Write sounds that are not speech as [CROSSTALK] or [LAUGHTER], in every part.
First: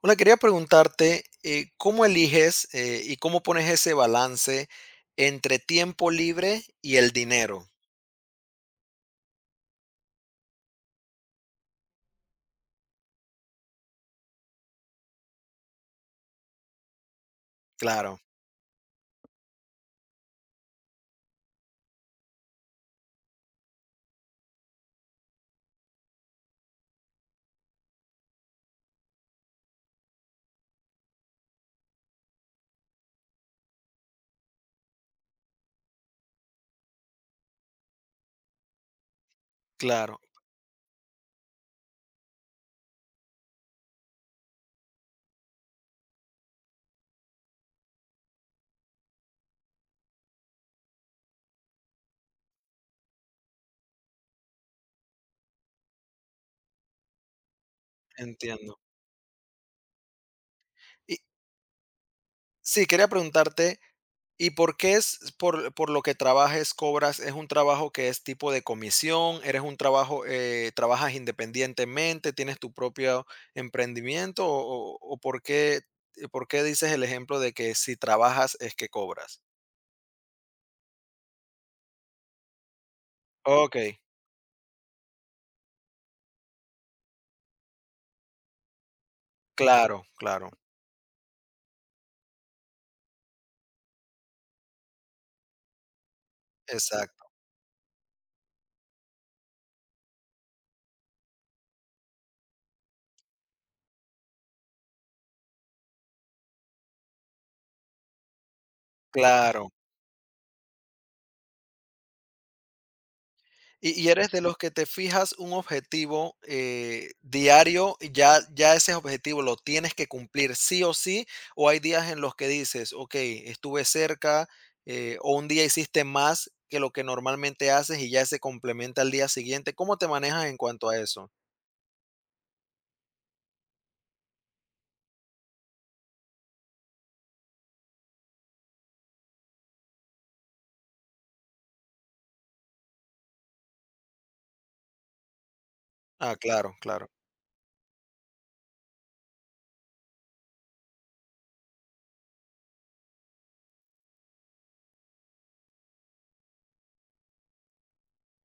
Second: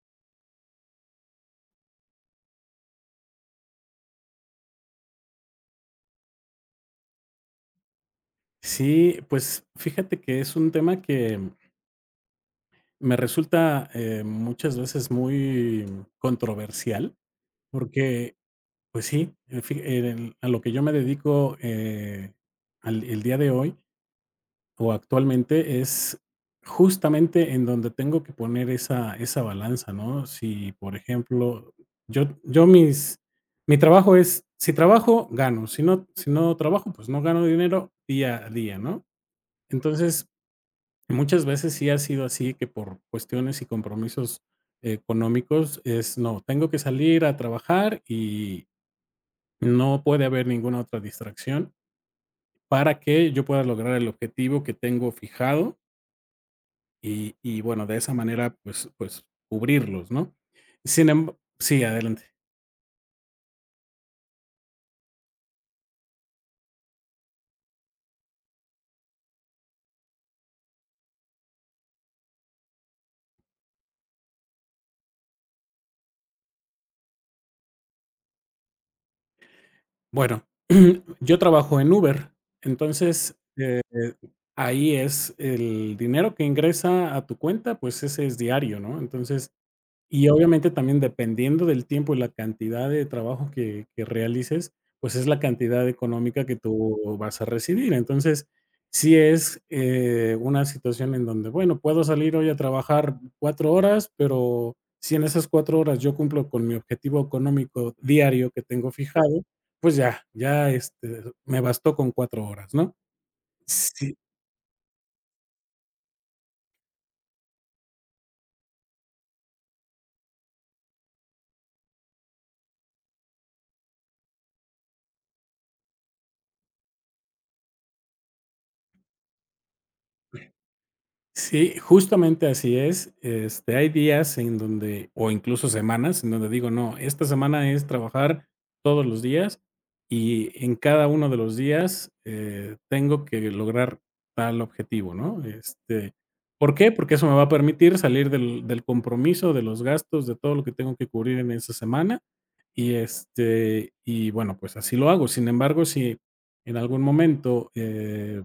Hola, quería preguntarte, ¿cómo eliges, y cómo pones ese balance entre tiempo libre y el dinero? Sí, pues fíjate que es un tema que me resulta, muchas veces muy controversial, Claro, porque, pues sí, en fi en el a lo que yo me dedico, al el día de hoy, o actualmente, es justamente en donde tengo que poner esa balanza, ¿no? Si, por ejemplo, yo mis mi trabajo es, si trabajo, gano, si no trabajo, pues no gano dinero día a día, ¿no? claro, Entonces. Y muchas veces sí ha sido así que por cuestiones y compromisos económicos es no, tengo que salir a trabajar y no puede haber ninguna otra distracción para que yo pueda lograr el objetivo que tengo fijado y bueno, de esa manera entiendo. pues cubrirlos, ¿no? Sin Y embargo, sí, adelante. sí, quería preguntarte, ¿y por qué es por lo que trabajes, cobras? ¿Es un trabajo que es tipo de comisión? ¿Eres un trabajo, trabajas independientemente? ¿Tienes tu propio emprendimiento? ¿O, o por qué dices el ejemplo de que si trabajas es que cobras? Bueno, [CLEARS THROAT] yo trabajo en Uber, entonces, Ok, eh, ahí es el dinero que ingresa a tu cuenta, pues ese es diario, ¿no? Entonces. claro, Y claro, obviamente también dependiendo del tiempo y la cantidad de trabajo que realices, pues es la cantidad económica que tú exacto. vas a recibir. Entonces, si es, una situación en donde, bueno, puedo salir hoy a trabajar 4 horas, pero si en esas 4 horas yo cumplo con mi objetivo económico diario que tengo fijado, Claro. pues ya, este, me bastó con 4 horas, ¿no? Y Sí. eres de los que te fijas un objetivo, diario, y ya ese objetivo lo tienes que cumplir sí o sí, o hay días en los que dices: "Okey, estuve cerca", o un día hiciste más que lo que normalmente haces y ya se complementa al día siguiente, ¿cómo te manejas en cuanto a eso? Sí, justamente así es. Este, hay días en donde, o incluso semanas, en donde digo, no, esta semana es trabajar todos los días y en cada uno de los días tengo que lograr tal objetivo, ¿no? Este, Ah, ¿por claro, qué? claro. Porque eso me va a permitir salir del compromiso, de los gastos, de todo lo que tengo que cubrir en esa semana. Y, este, y bueno, pues así lo hago. Sin embargo, si en algún momento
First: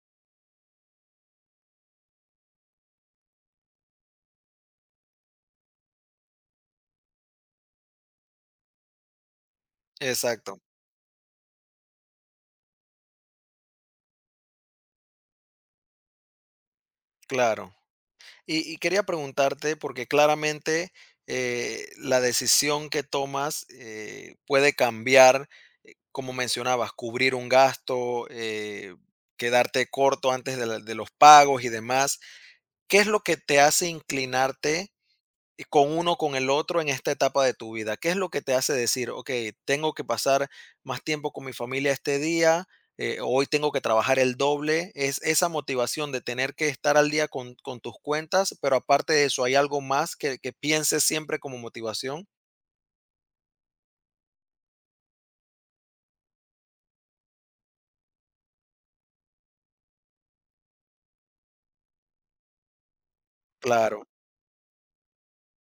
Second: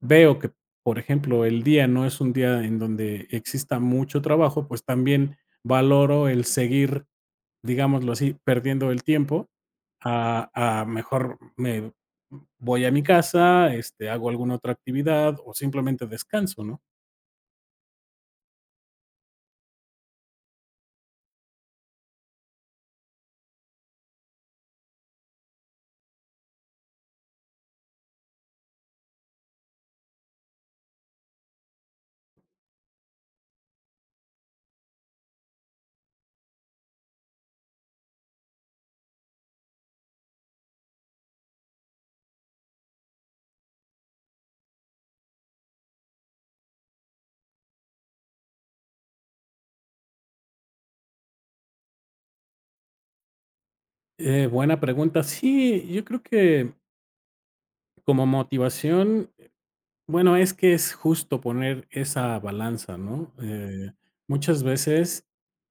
veo que, por ejemplo, el día no es un día en donde exista mucho trabajo, pues también valoro el seguir, digámoslo así, perdiendo el tiempo, a, Exacto, a mejor me voy a mi casa, este, hago alguna otra actividad o simplemente descanso, ¿no? claro. Y quería preguntarte, porque claramente, la decisión que tomas, puede cambiar, como mencionabas, cubrir un gasto, quedarte corto antes de la de los pagos y demás. ¿Qué es lo que te hace inclinarte y con uno, con el otro en esta etapa de tu vida? ¿Qué es lo que te hace decir, ok, tengo que pasar más tiempo con mi familia este día, hoy tengo que trabajar el doble? Es esa motivación de tener que estar al día con tus cuentas, pero aparte de eso, ¿hay algo más que pienses siempre como motivación? Buena pregunta. Sí, yo creo que como motivación. Bueno, es que es justo poner esa balanza, ¿no? Claro, Muchas veces,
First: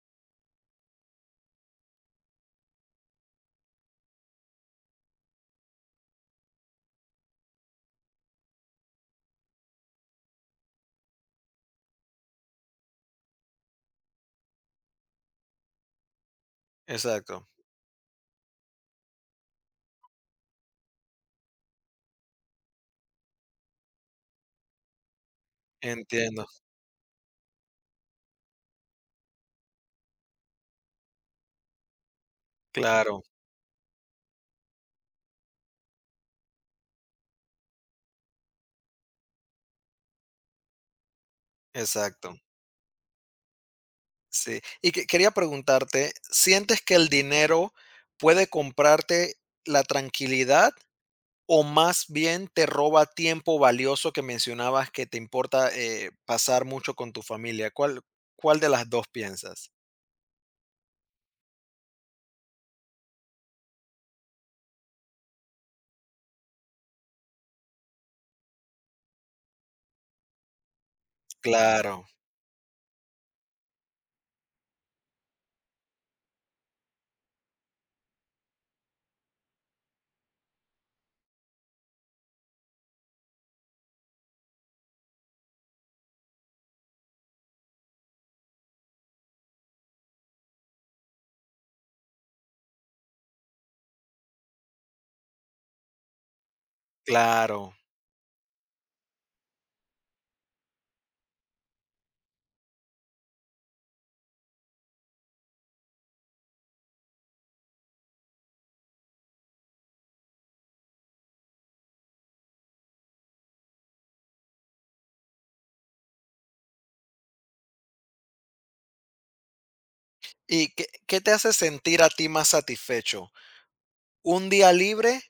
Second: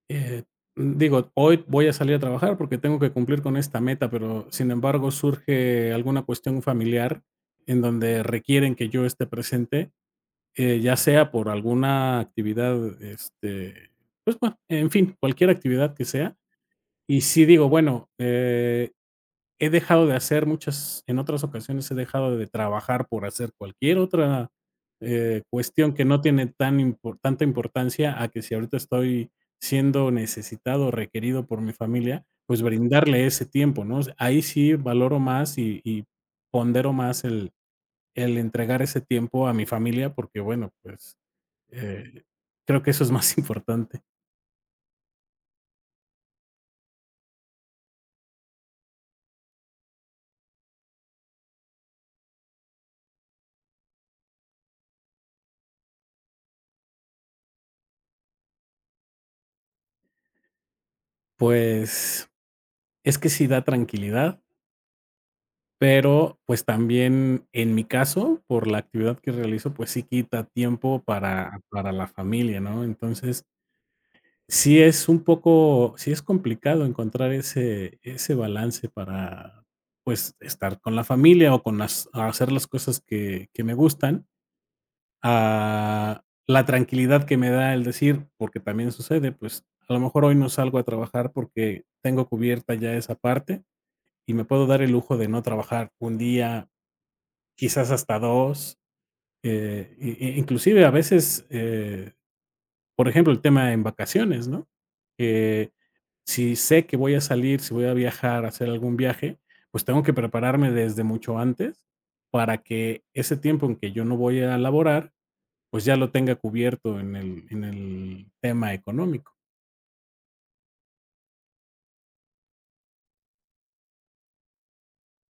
eh, digo, hoy voy a salir a trabajar porque tengo que cumplir con esta meta, pero sin embargo surge alguna cuestión familiar en donde requieren que yo esté presente, ya sea por alguna actividad, este, pues bueno, en fin, cualquier actividad que sea. Y sí exacto. digo, bueno, he dejado de hacer muchas, en otras ocasiones he dejado de trabajar por hacer cualquier otra cuestión que no Entiendo. tiene tan tanta importancia a que si ahorita estoy siendo necesitado o requerido por mi familia, pues Claro, brindarle ese tiempo, ¿no? Ahí sí valoro más y pondero más el entregar ese tiempo a mi familia porque, bueno, pues eh, exacto. creo que eso es más [LAUGHS] importante. Sí. Y quería preguntarte, ¿sientes que el dinero puede comprarte la tranquilidad o más bien te roba tiempo valioso que mencionabas que te importa pasar mucho con tu familia? ¿Cuál, cuál de las dos piensas? Pues es que sí da tranquilidad, pero, pues, también en mi caso, por la actividad que realizo, pues, sí quita tiempo para Claro, la familia, ¿no? Entonces, sí es un poco, sí es complicado encontrar ese balance para, pues, estar con la familia o con las a hacer las cosas que me gustan, a la tranquilidad que me da el decir, porque también sucede, pues, a lo mejor hoy no salgo a trabajar porque tengo cubierta ya esa parte y me puedo dar el lujo de no trabajar un día, claro. quizás hasta dos, inclusive a veces, por ejemplo, el tema en vacaciones, ¿no? Eh, si sé que voy a salir, si voy a viajar, a hacer algún viaje, pues tengo que prepararme desde mucho antes para que ese tiempo en que yo no voy a laborar, pues ya lo tenga cubierto en el tema económico. ¿Y qué, qué te hace sentir a ti más satisfecho? ¿Un día libre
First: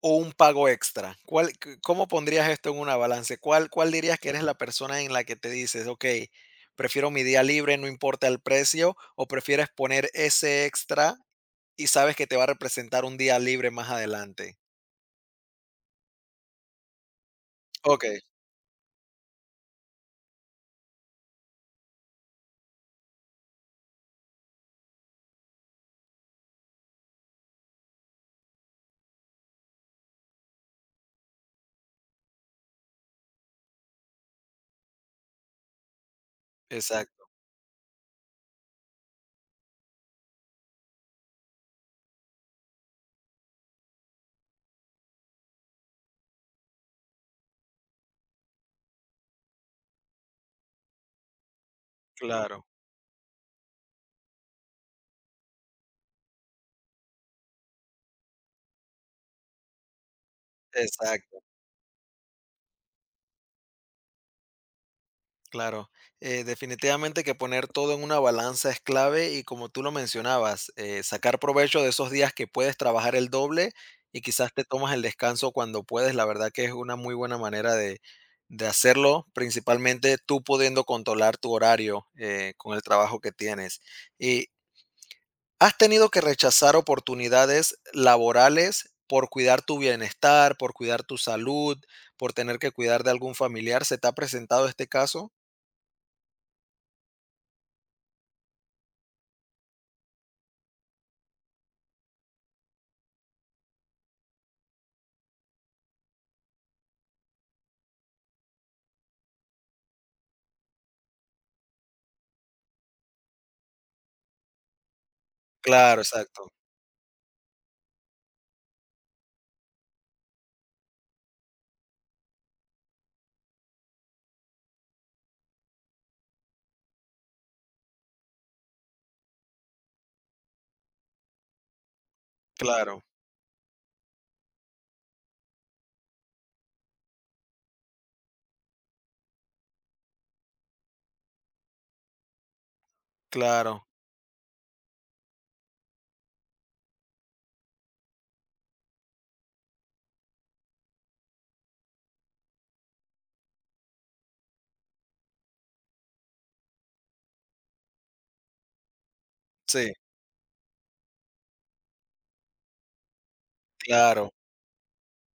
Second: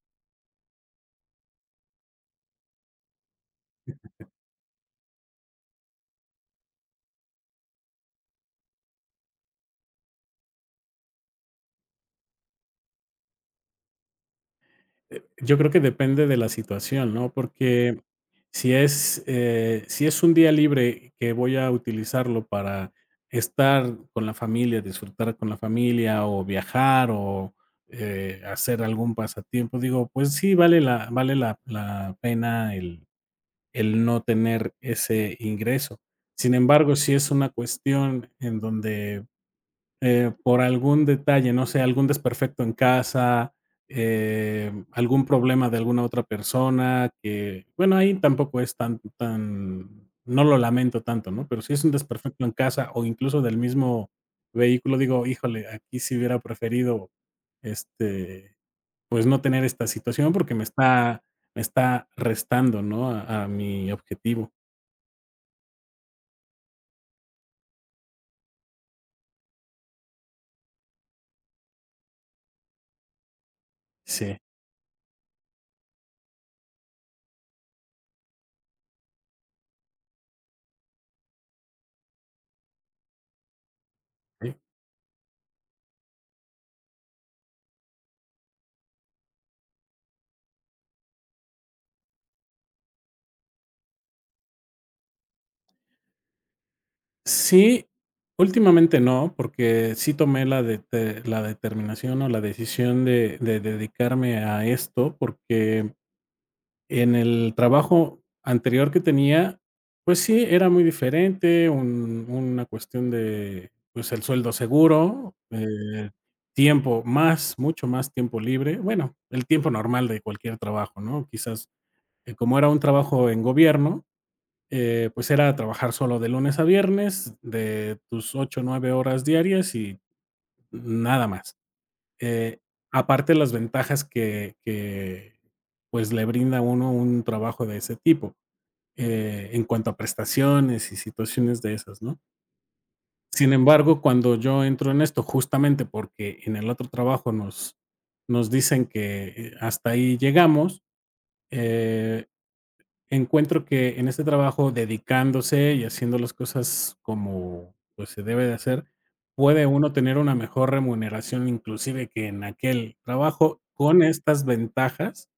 o un pago extra? ¿Cuál, cómo pondrías esto en una balance? ¿Cuál, cuál dirías que eres la persona en la que te dices, ok, prefiero mi día libre, no importa el precio, o prefieres poner ese extra y sabes que te va a representar un día libre más adelante? Yo creo que depende de la situación, ¿no? Porque Ok. si es un día libre que voy a utilizarlo para estar con la familia, disfrutar con la familia o viajar o hacer algún pasatiempo, digo, pues sí, la pena el no tener ese ingreso. Sin embargo, si Exacto, es una cuestión en donde por algún detalle, no sé, algún desperfecto en casa, algún problema de alguna otra persona, que, bueno, ahí tampoco es tan, no lo lamento tanto, ¿no? Pero si es un desperfecto en claro, casa o incluso del mismo vehículo, digo, híjole, aquí sí hubiera preferido, este, pues no tener esta situación porque me está, exacto, me está restando, ¿no? A mi objetivo. claro. Definitivamente que poner todo en una balanza es clave y como tú lo mencionabas, sacar provecho de esos días que puedes trabajar el doble y Sí. quizás te tomas el descanso cuando puedes, la verdad que es una muy buena manera de hacerlo, principalmente tú pudiendo controlar tu horario con el trabajo que tienes. ¿Has tenido que rechazar oportunidades laborales por cuidar tu bienestar, por cuidar tu salud, por tener que cuidar de algún familiar? ¿Se te ha presentado este caso? Sí, últimamente no, porque sí tomé la determinación o la decisión de dedicarme a esto, porque en el trabajo anterior que tenía, pues sí, era muy diferente, un una cuestión de, pues, el sueldo seguro, Claro, exacto. Mucho más tiempo libre, bueno, el tiempo normal de cualquier trabajo, ¿no? Quizás, como era un trabajo en gobierno, pues era trabajar solo de lunes a viernes, de tus 8, 9 horas diarias y nada más. Eh, Claro, Aparte las ventajas que, pues, le brinda a uno un trabajo de ese tipo, en cuanto a prestaciones y situaciones de esas, ¿no? Sin claro. embargo, cuando yo entro en esto, justamente porque en el otro trabajo nos dicen que, hasta ahí llegamos. eh Encuentro que en este trabajo, dedicándose y haciendo las cosas como pues se debe de hacer, puede Sí, uno tener una mejor remuneración, inclusive que en aquel trabajo, con claro, estas ventajas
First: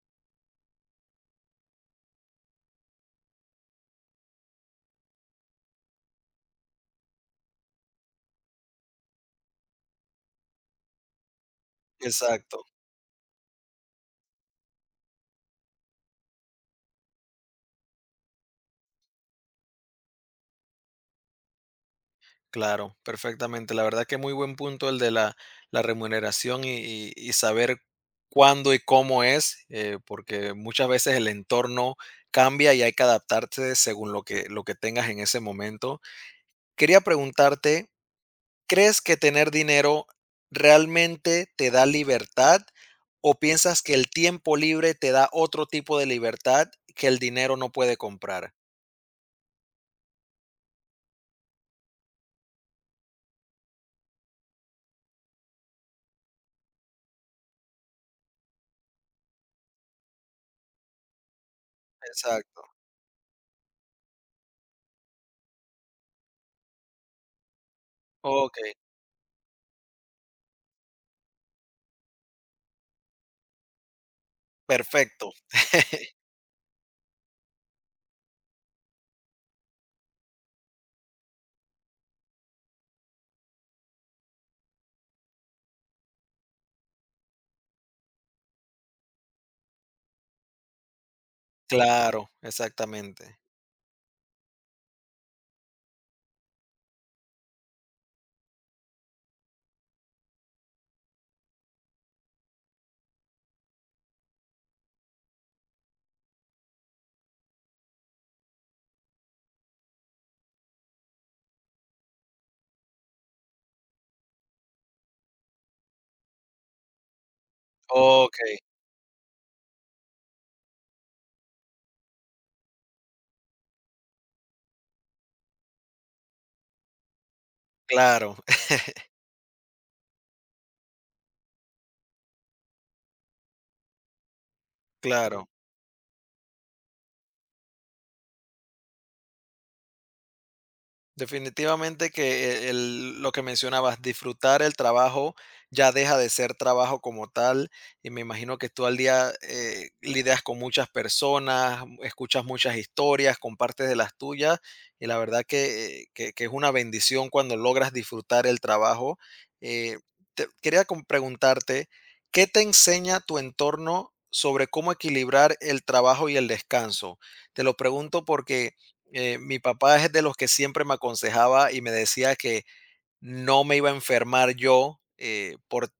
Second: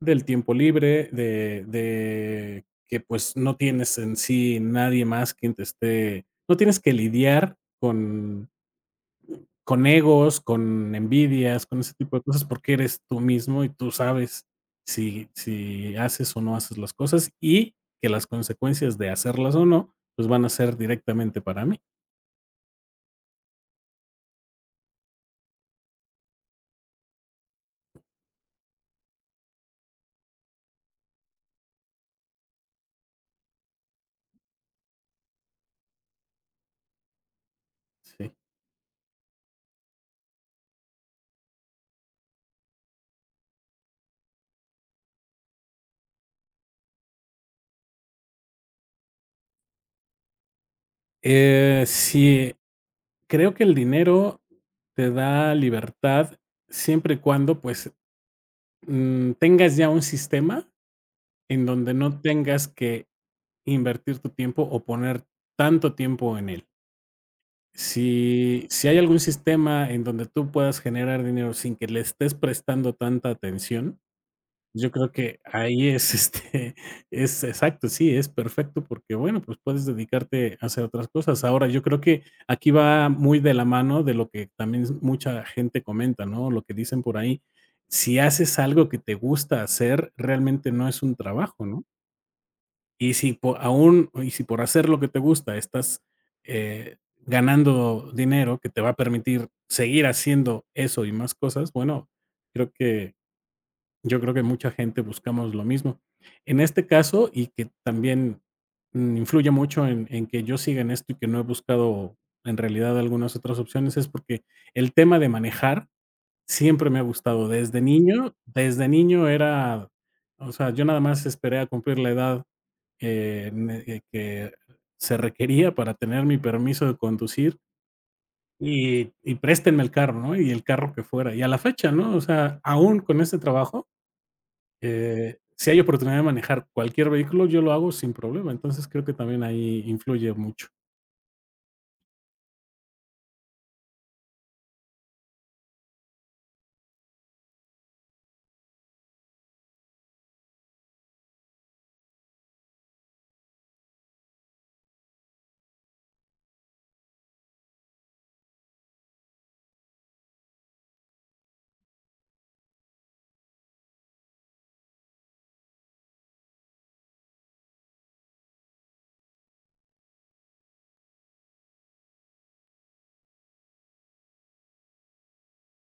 del tiempo libre, de que pues no tienes en sí nadie más quien te esté, no tienes que lidiar con egos, con envidias, con ese tipo de cosas, exacto. porque eres tú mismo y tú sabes si haces o no haces las cosas, y que las consecuencias de hacerlas o no, pues, van a ser directamente para mí. Claro, perfectamente. La verdad que muy buen punto el de la, la remuneración y, y saber cuándo y cómo es, porque muchas veces el entorno cambia y hay que adaptarse según lo que tengas en ese momento. Quería preguntarte, Sí. ¿crees que tener dinero realmente te da libertad o piensas que el tiempo libre te da otro tipo de libertad que el dinero no puede comprar? Sí, creo que el dinero te da libertad siempre y cuando, pues, tengas ya un sistema en donde no tengas Exacto. que invertir tu tiempo o poner tanto tiempo en él. Ok, Si hay algún sistema en donde tú puedas generar dinero sin que le estés prestando tanta atención, yo creo perfecto. que ahí es, [LAUGHS] [LAUGHS] este, es exacto, sí, es perfecto, porque bueno, pues puedes dedicarte a hacer otras cosas. Ahora, yo creo que aquí va muy de la mano de lo que también mucha gente comenta, ¿no? Lo que dicen por ahí. Si haces algo que te gusta hacer, realmente no es un trabajo, ¿no? Claro, Y si exactamente. po aún, y si por hacer lo que te gusta estás, eh, ganando dinero que te va a permitir seguir haciendo eso y más cosas, bueno, creo que yo creo que mucha gente buscamos lo mismo. En este caso, y que también, influye mucho en que yo siga en esto y que no he buscado en realidad algunas otras opciones, es porque el tema de manejar siempre me ha gustado. Okey, Desde niño era, o sea, yo nada más esperé a cumplir la edad ne que se requería para tener mi permiso de conducir claro, [LAUGHS] y préstenme el carro, ¿no? Y el carro que fuera. Y a la fecha, ¿no? O sea, aún con este trabajo, claro. si hay oportunidad de manejar cualquier vehículo, yo lo hago sin problema. Entonces, creo que también ahí influye mucho. Definitivamente que el lo que mencionabas, disfrutar el trabajo ya deja de ser trabajo como tal, y me imagino que tú al día, lidias con muchas personas, escuchas muchas historias, compartes de las tuyas, y la verdad que, que es una bendición cuando logras disfrutar el trabajo. Eh, te quería com preguntarte, ¿qué te enseña tu entorno sobre cómo equilibrar el trabajo y el descanso? Te lo pregunto porque mi papá es de los que siempre me aconsejaba y me decía que no me iba a enfermar yo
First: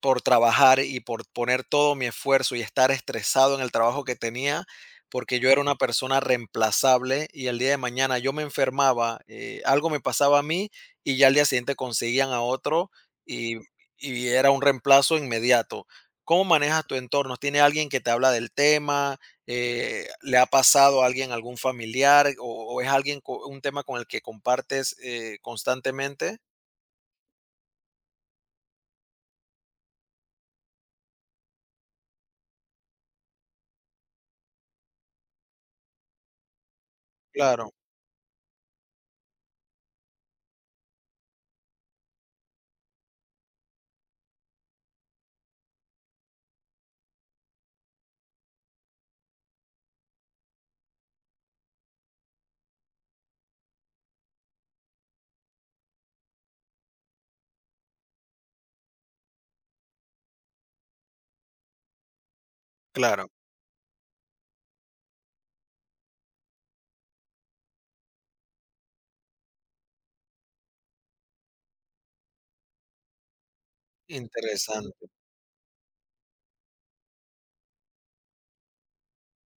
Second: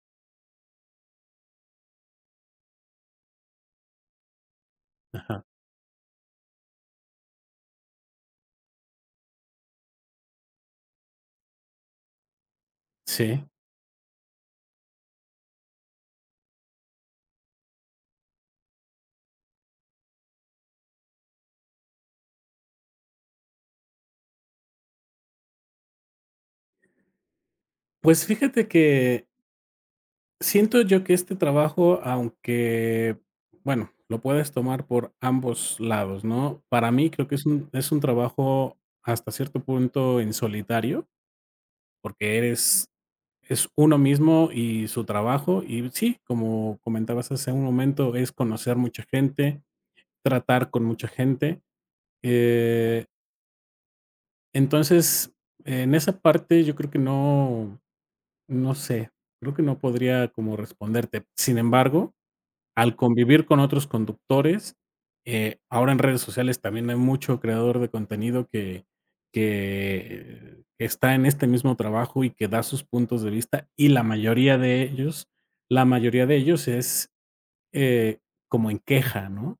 por trabajar y por poner todo mi esfuerzo y estar estresado en el trabajo que tenía, porque Ajá. yo era una persona reemplazable y el día de mañana yo me enfermaba, algo me pasaba a mí y ya al día siguiente conseguían a otro Sí. y, y era un reemplazo inmediato. ¿Cómo manejas tu entorno? ¿Tiene alguien que te habla del tema? ¿Le ha pasado a alguien, algún familiar? ¿O, es alguien un tema con el que compartes constantemente? Pues fíjate que siento yo que este trabajo, aunque, bueno, lo puedes tomar por ambos lados, ¿no? Para mí creo que es un Claro, es un trabajo hasta cierto punto en solitario, porque eres es uno mismo y su trabajo, y sí, como comentabas hace un momento, es conocer mucha gente, tratar con mucha gente. Eh, entonces, en esa parte yo creo que no, no sé, creo que no podría como responderte. Sin embargo, al claro. convivir con otros conductores, ahora en redes sociales también hay mucho creador de contenido que está en este mismo trabajo y que da sus puntos de vista, y Interesante. La mayoría de ellos es, eh, como en queja, ¿no?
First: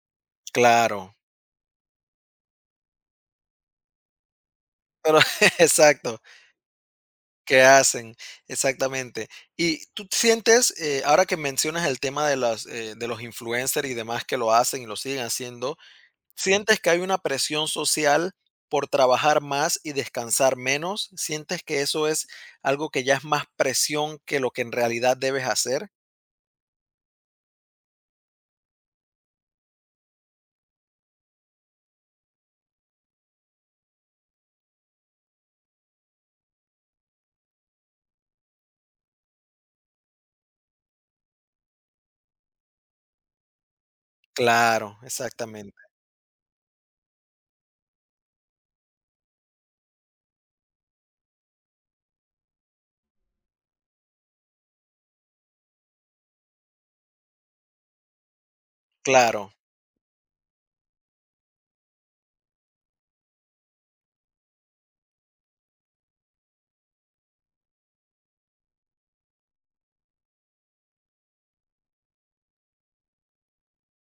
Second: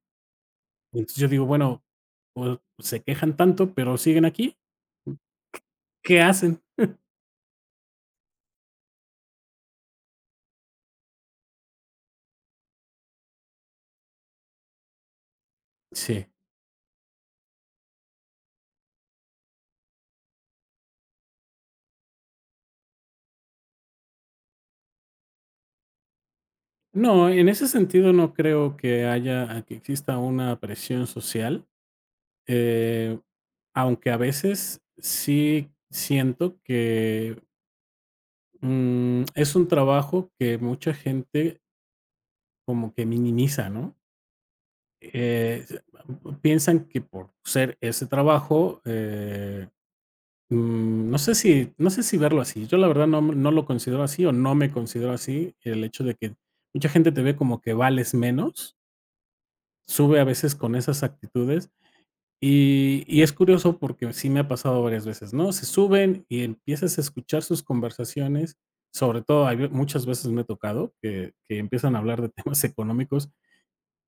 Claro. Entonces, yo digo, bueno, pues, se quejan tanto, pero siguen aquí, Pero [LAUGHS] exacto, ¿qué hacen? ¿qué hacen? Exactamente. Y tú sientes, ahora que mencionas el tema de los influencers y demás que lo hacen y lo siguen haciendo, Sí. ¿sientes que hay una presión social por trabajar más y descansar menos? ¿Sientes que eso es algo que ya es más presión que lo que en realidad debes hacer? No, en ese sentido no creo que haya que exista una presión social. Eh, Aunque a veces sí siento que, es un trabajo que mucha gente como que minimiza, ¿no? Claro, exactamente. S Piensan que por ser ese trabajo, no sé si verlo así. Yo la verdad no lo considero así, o no me considero así. El hecho de que mucha gente te ve como que vales menos, Claro, sube a veces con esas actitudes. Y es curioso porque sí me ha pasado varias veces, ¿no? Se suben y empiezas a escuchar sus conversaciones, sobre todo, hay ve muchas veces me ha tocado que empiezan a hablar de [LAUGHS] temas económicos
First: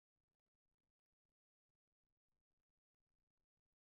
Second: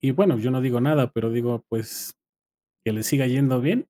y, bueno, yo no digo nada, pero digo, pues, que le siga yendo bien.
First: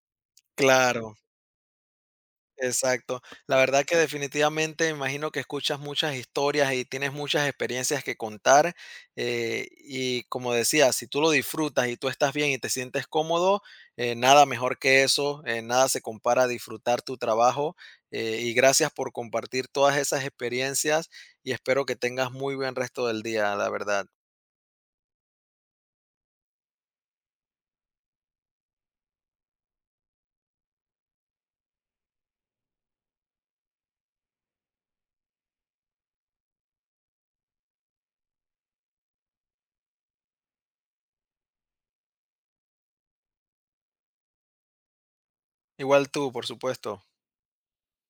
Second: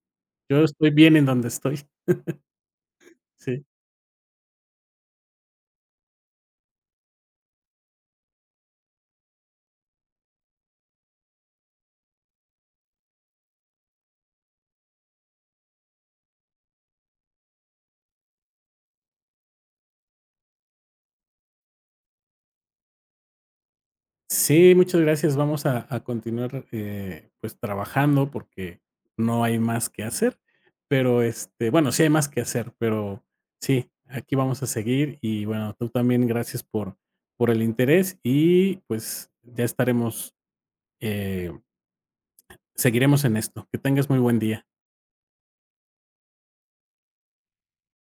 Yo estoy claro. bien en donde estoy. [LAUGHS] Exacto. La Sí. verdad que definitivamente me imagino que escuchas muchas historias y tienes muchas experiencias que contar. Y como decía, si tú lo disfrutas y tú estás bien y te sientes cómodo, nada mejor que eso, nada se compara a disfrutar tu trabajo. Y gracias por compartir todas esas experiencias y espero que tengas muy buen resto del día, la verdad. Sí, muchas gracias. Vamos a continuar, pues trabajando porque no hay más que hacer, pero este, bueno, sí hay más que hacer, pero sí, aquí vamos a seguir y bueno, tú también gracias por el interés y pues ya estaremos, eh, seguiremos en esto. Que tengas muy buen día. Igual tú, por supuesto.